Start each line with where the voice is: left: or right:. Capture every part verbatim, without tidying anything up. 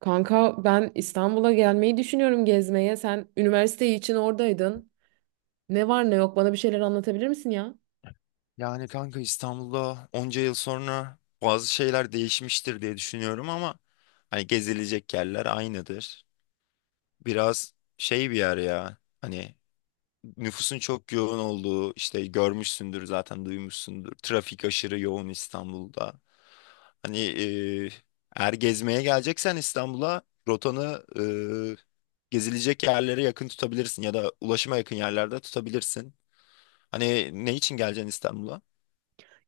right: Kanka ben İstanbul'a gelmeyi düşünüyorum gezmeye. Sen üniversite için oradaydın. Ne var ne yok bana bir şeyler anlatabilir misin ya?
left: Yani kanka İstanbul'da onca yıl sonra bazı şeyler değişmiştir diye düşünüyorum ama hani gezilecek yerler aynıdır. Biraz şey bir yer ya. Hani nüfusun çok yoğun olduğu işte görmüşsündür zaten duymuşsundur. Trafik aşırı yoğun İstanbul'da. Hani e, eğer gezmeye geleceksen İstanbul'a rotanı e, gezilecek yerlere yakın tutabilirsin ya da ulaşıma yakın yerlerde tutabilirsin. Hani ne için geleceksin İstanbul'a?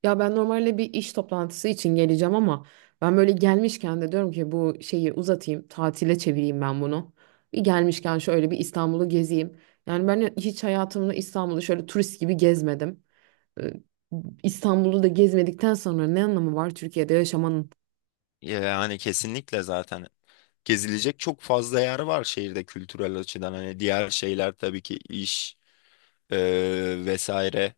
right: Ya ben normalde bir iş toplantısı için geleceğim ama ben böyle gelmişken de diyorum ki bu şeyi uzatayım, tatile çevireyim ben bunu. Bir gelmişken şöyle bir İstanbul'u gezeyim. Yani ben hiç hayatımda İstanbul'u şöyle turist gibi gezmedim. Ee, İstanbul'u da gezmedikten sonra ne anlamı var Türkiye'de yaşamanın?
left: Yani kesinlikle zaten gezilecek çok fazla yer var şehirde kültürel açıdan. Hani diğer şeyler tabii ki iş e, vesaire.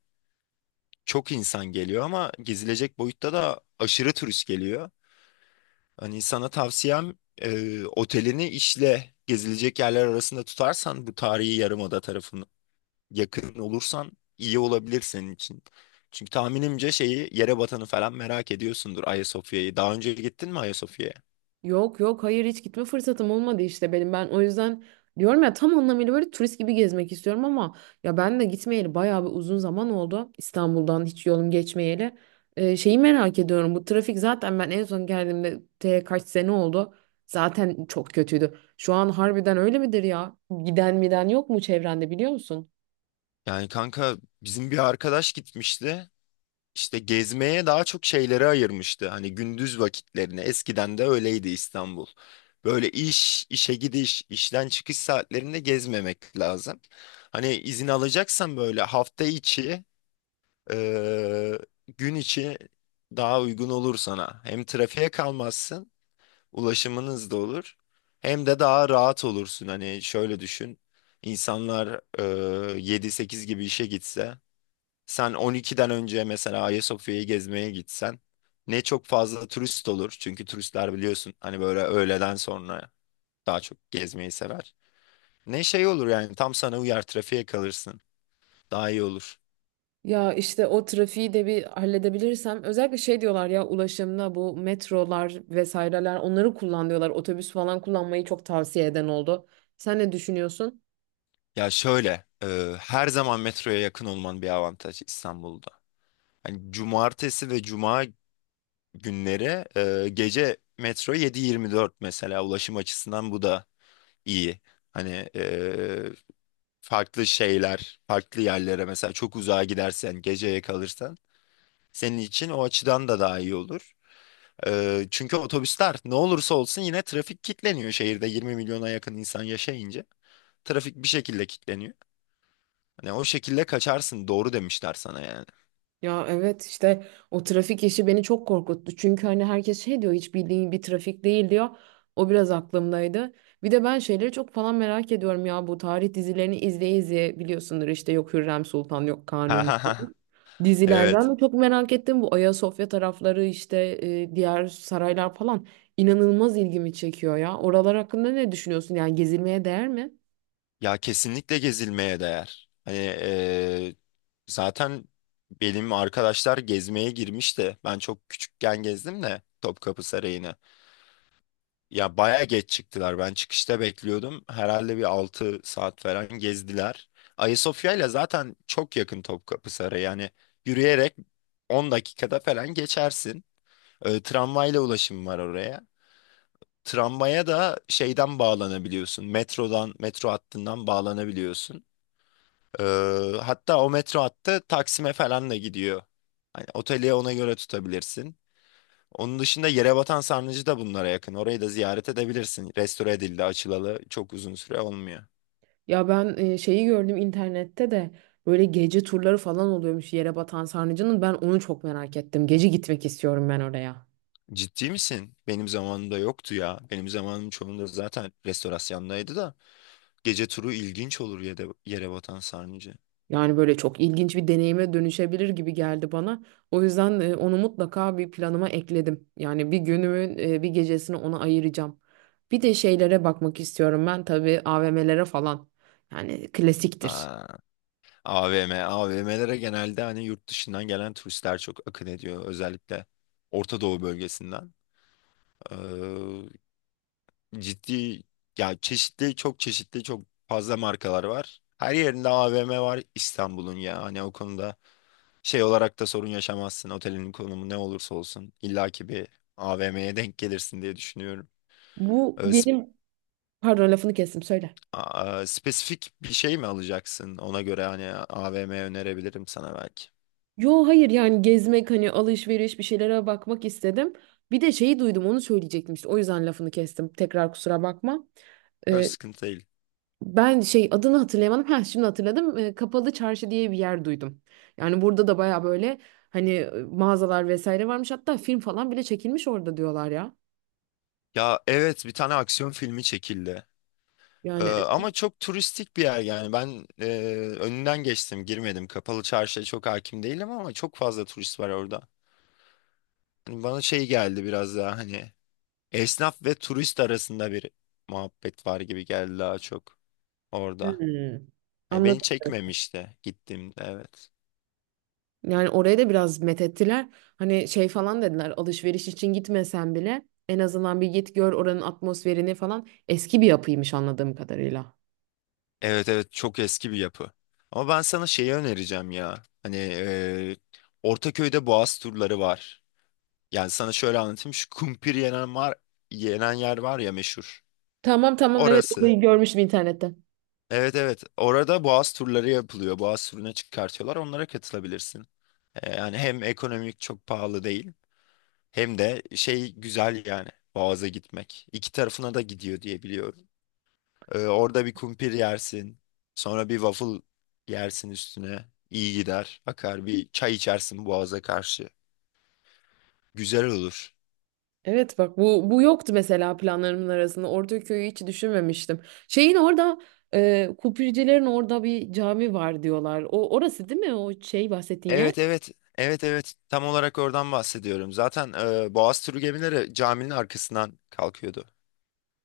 left: Çok insan geliyor ama gezilecek boyutta da aşırı turist geliyor. Hani sana tavsiyem e, otelini işle gezilecek yerler arasında tutarsan bu tarihi yarımada tarafını yakın olursan iyi olabilir senin için. Çünkü tahminimce şeyi Yerebatan'ı falan merak ediyorsundur Ayasofya'yı. Daha önce gittin mi Ayasofya'ya?
right: Yok yok hayır hiç gitme fırsatım olmadı işte benim ben o yüzden diyorum ya tam anlamıyla böyle turist gibi gezmek istiyorum ama ya ben de gitmeyeli bayağı bir uzun zaman oldu İstanbul'dan hiç yolum geçmeyeli. Ee, şeyi merak ediyorum bu trafik, zaten ben en son geldiğimde te kaç sene oldu zaten çok kötüydü. Şu an harbiden öyle midir ya? Giden miden yok mu çevrende biliyor musun?
left: Yani kanka bizim bir arkadaş gitmişti. İşte gezmeye daha çok şeylere ayırmıştı. Hani gündüz vakitlerini. Eskiden de öyleydi İstanbul. Böyle iş, işe gidiş, işten çıkış saatlerinde gezmemek lazım. Hani izin alacaksan böyle hafta içi, eee, gün içi daha uygun olur sana. Hem trafiğe kalmazsın, ulaşımınız da olur. Hem de daha rahat olursun. Hani şöyle düşün. İnsanlar eee yedi sekiz gibi işe gitse sen on ikiden önce mesela Ayasofya'yı gezmeye gitsen ne çok fazla turist olur. Çünkü turistler biliyorsun hani böyle öğleden sonra daha çok gezmeyi sever. Ne şey olur yani tam sana uyar trafiğe kalırsın. Daha iyi olur.
right: Ya işte o trafiği de bir halledebilirsem, özellikle şey diyorlar ya, ulaşımda bu metrolar vesaireler onları kullan diyorlar. Otobüs falan kullanmayı çok tavsiye eden oldu. Sen ne düşünüyorsun?
left: Ya şöyle e, her zaman metroya yakın olman bir avantaj İstanbul'da. Hani cumartesi ve cuma günleri e, gece metro yedi yirmi dört mesela ulaşım açısından bu da iyi. Hani e, farklı şeyler, farklı yerlere mesela çok uzağa gidersen, geceye kalırsan senin için o açıdan da daha iyi olur. Ee, çünkü otobüsler ne olursa olsun yine trafik kilitleniyor şehirde yirmi milyona yakın insan yaşayınca. Trafik bir şekilde kilitleniyor. Hani o şekilde kaçarsın doğru demişler sana yani.
right: Ya evet işte o trafik işi beni çok korkuttu. Çünkü hani herkes şey diyor, hiç bildiğin bir trafik değil diyor. O biraz aklımdaydı. Bir de ben şeyleri çok falan merak ediyorum ya, bu tarih dizilerini izleye izleye biliyorsundur, işte yok Hürrem Sultan yok Kanuni falan.
left: Evet.
right: Dizilerden de çok merak ettim bu Ayasofya tarafları, işte e, diğer saraylar falan inanılmaz ilgimi çekiyor ya. Oralar hakkında ne düşünüyorsun? Yani gezilmeye değer mi?
left: Ya kesinlikle gezilmeye değer. Hani eee, zaten benim arkadaşlar gezmeye girmişti. Ben çok küçükken gezdim de Topkapı Sarayı'nı. Ya baya geç çıktılar. Ben çıkışta bekliyordum. Herhalde bir altı saat falan gezdiler. Ayasofya ile zaten çok yakın Topkapı Sarayı. Yani yürüyerek on dakikada falan geçersin. Ee, tramvayla ulaşım var oraya. Tramvaya da şeyden bağlanabiliyorsun. Metrodan, metro hattından bağlanabiliyorsun. Ee, hatta o metro hattı Taksim'e falan da gidiyor. Hani oteli ona göre tutabilirsin. Onun dışında Yerebatan Sarnıcı da bunlara yakın. Orayı da ziyaret edebilirsin. Restore edildi, açılalı çok uzun süre olmuyor.
right: Ya ben e, şeyi gördüm internette de, böyle gece turları falan oluyormuş yere batan sarnıcının. Ben onu çok merak ettim. Gece gitmek istiyorum ben oraya.
left: Ciddi misin? Benim zamanımda yoktu ya. Benim zamanım çoğunda zaten restorasyondaydı da. Gece turu ilginç olur Yere- Yerebatan Sarnıcı.
right: Yani böyle çok ilginç bir deneyime dönüşebilir gibi geldi bana. O yüzden e, onu mutlaka bir planıma ekledim. Yani bir günümün e, bir gecesini ona ayıracağım. Bir de şeylere bakmak istiyorum ben tabii, A V M'lere falan. Yani klasiktir.
left: Aa, AVM, A V M'lere genelde hani yurt dışından gelen turistler çok akın ediyor. Özellikle Orta Doğu bölgesinden. Ciddi ya çeşitli çok çeşitli çok fazla markalar var. Her yerinde A V M var İstanbul'un ya. Hani o konuda şey olarak da sorun yaşamazsın. Otelin konumu ne olursa olsun illaki bir A V M'ye denk gelirsin diye düşünüyorum.
right: Bu
left: Ee, sp-
right: benim, pardon lafını kestim, söyle.
left: a- a- spesifik bir şey mi alacaksın? Ona göre hani A V M önerebilirim sana belki.
right: Yo hayır yani gezmek hani, alışveriş bir şeylere bakmak istedim. Bir de şeyi duydum onu söyleyecektim, işte o yüzden lafını kestim. Tekrar kusura bakma.
left: Öyle
right: Ee,
left: sıkıntı değil.
right: Ben şey adını hatırlayamadım. Ha şimdi hatırladım. Ee, Kapalı Çarşı diye bir yer duydum. Yani burada da baya böyle hani e, mağazalar vesaire varmış. Hatta film falan bile çekilmiş orada diyorlar ya.
left: Ya evet bir tane aksiyon filmi çekildi. Ee,
right: Yani.
left: ama çok turistik bir yer yani ben e, önünden geçtim girmedim kapalı çarşıya çok hakim değilim ama çok fazla turist var orada. Hani bana şey geldi biraz daha hani esnaf ve turist arasında bir muhabbet var gibi geldi daha çok orada.
right: Hmm.
left: Hani beni
right: Anladım.
left: çekmemişti gittiğimde evet.
right: Yani oraya da biraz methettiler. Hani şey falan dediler, alışveriş için gitmesen bile en azından bir git gör oranın atmosferini falan. Eski bir yapıymış anladığım kadarıyla.
left: Evet, evet, çok eski bir yapı. Ama ben sana şeyi önereceğim ya hani e, Ortaköy'de boğaz turları var. Yani sana şöyle anlatayım şu kumpir yenen var yenen yer var ya meşhur.
right: Tamam tamam evet,
left: Orası.
right: orayı görmüştüm internette.
left: Evet, evet. Orada boğaz turları yapılıyor. Boğaz turuna çıkartıyorlar. Onlara katılabilirsin. Ee, yani hem ekonomik çok pahalı değil. Hem de şey güzel yani. Boğaz'a gitmek. İki tarafına da gidiyor diye biliyorum. Ee, orada bir kumpir yersin. Sonra bir waffle yersin üstüne. İyi gider. Akar bir çay içersin boğaza karşı. Güzel olur.
right: Evet bak, bu bu yoktu mesela planlarımın arasında. Ortaköy'ü hiç düşünmemiştim. Şeyin orada, e, Kupricilerin orada bir cami var diyorlar. O orası değil mi, o şey bahsettiğin yer?
left: Evet, evet. Evet, evet. Tam olarak oradan bahsediyorum. Zaten e, Boğaz turu gemileri caminin arkasından kalkıyordu.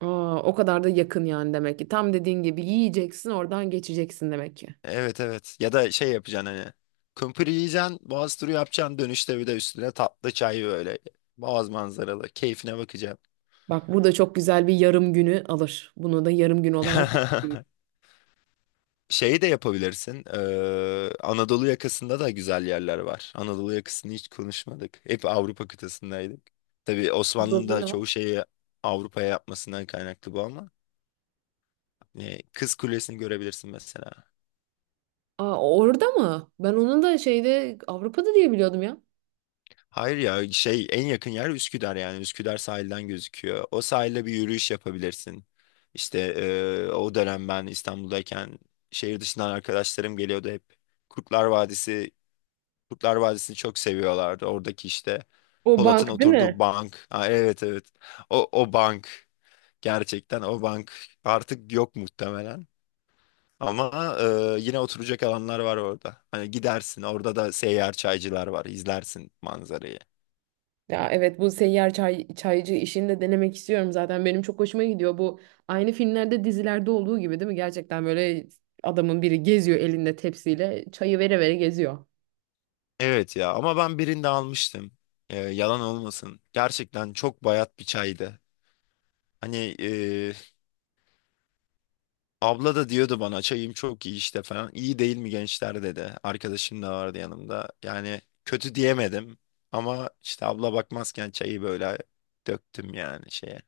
right: Aa, o kadar da yakın yani demek ki. Tam dediğin gibi yiyeceksin oradan geçeceksin demek ki.
left: Evet, evet. Ya da şey yapacaksın hani. Kumpir yiyeceksin, boğaz turu yapacaksın. Dönüşte bir de üstüne tatlı çay böyle. Boğaz manzaralı. Keyfine bakacaksın.
right: Bak burada çok güzel bir yarım günü alır. Bunu da yarım gün olarak.
left: Şeyi de yapabilirsin. Ee, Anadolu yakasında da güzel yerler var. Anadolu yakasını hiç konuşmadık. Hep Avrupa kıtasındaydık. Tabii Osmanlı'nın
right: Burada
left: da
right: ne var?
left: çoğu şeyi Avrupa'ya yapmasından kaynaklı bu ama. e, Kız Kulesi'ni görebilirsin mesela.
right: Aa, orada mı? Ben onun da şeyde, Avrupa'da diye biliyordum ya.
left: Hayır ya şey en yakın yer Üsküdar yani Üsküdar sahilden gözüküyor. O sahilde bir yürüyüş yapabilirsin. İşte eee, o dönem ben İstanbul'dayken şehir dışından arkadaşlarım geliyordu hep. Kurtlar Vadisi, Kurtlar Vadisi'ni çok seviyorlardı. Oradaki işte
right: O
left: Polat'ın
right: bank değil
left: oturduğu
right: mi?
left: bank. Ha, evet, evet. O, o bank gerçekten o bank artık yok muhtemelen. Ama eee, yine oturacak alanlar var orada. Hani gidersin orada da seyyar çaycılar var izlersin manzarayı.
right: Ya evet, bu seyyar çay, çaycı işini de denemek istiyorum zaten. Benim çok hoşuma gidiyor bu. Aynı filmlerde dizilerde olduğu gibi değil mi? Gerçekten böyle adamın biri geziyor elinde tepsiyle, çayı vere vere geziyor.
left: Evet ya ama ben birinde almıştım. Ee, yalan olmasın. Gerçekten çok bayat bir çaydı. Hani e, abla da diyordu bana çayım çok iyi işte falan. İyi değil mi gençler dedi. Arkadaşım da vardı yanımda. Yani kötü diyemedim. Ama işte abla bakmazken çayı böyle döktüm yani şeye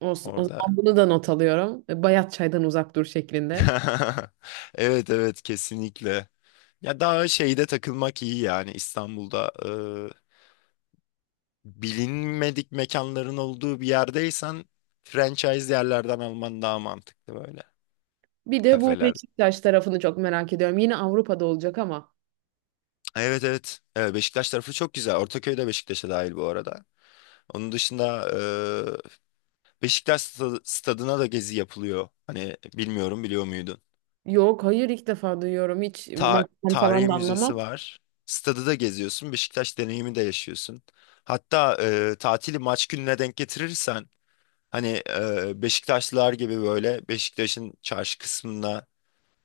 right: Olsun. O zaman
left: orada.
right: bunu da not alıyorum. E, bayat çaydan uzak dur şeklinde.
left: Evet, evet, kesinlikle. Ya daha şeyde takılmak iyi yani İstanbul'da bilinmedik mekanların olduğu bir yerdeysen franchise yerlerden alman daha mantıklı böyle
right: Bir de bu
left: kafeler.
right: Beşiktaş tarafını çok merak ediyorum. Yine Avrupa'da olacak ama.
left: Evet, evet. Evet, Beşiktaş tarafı çok güzel. Ortaköy de Beşiktaş'a dahil bu arada. Onun dışında e, Beşiktaş sta- stadına da gezi yapılıyor. Hani bilmiyorum biliyor muydun?
right: Yok hayır ilk defa duyuyorum. Hiç
left: Ta
right: maçtan falan
left: tarihi
right: da
left: müzesi
right: anlamam.
left: var. Stadı da geziyorsun. Beşiktaş deneyimi de yaşıyorsun. Hatta e, tatili maç gününe denk getirirsen hani e, Beşiktaşlılar gibi böyle Beşiktaş'ın çarşı kısmına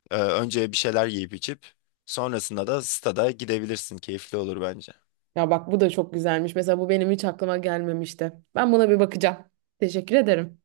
left: Ee, önce bir şeyler yiyip içip sonrasında da stada gidebilirsin. Keyifli olur bence.
right: Ya bak, bu da çok güzelmiş. Mesela bu benim hiç aklıma gelmemişti. Ben buna bir bakacağım. Teşekkür ederim.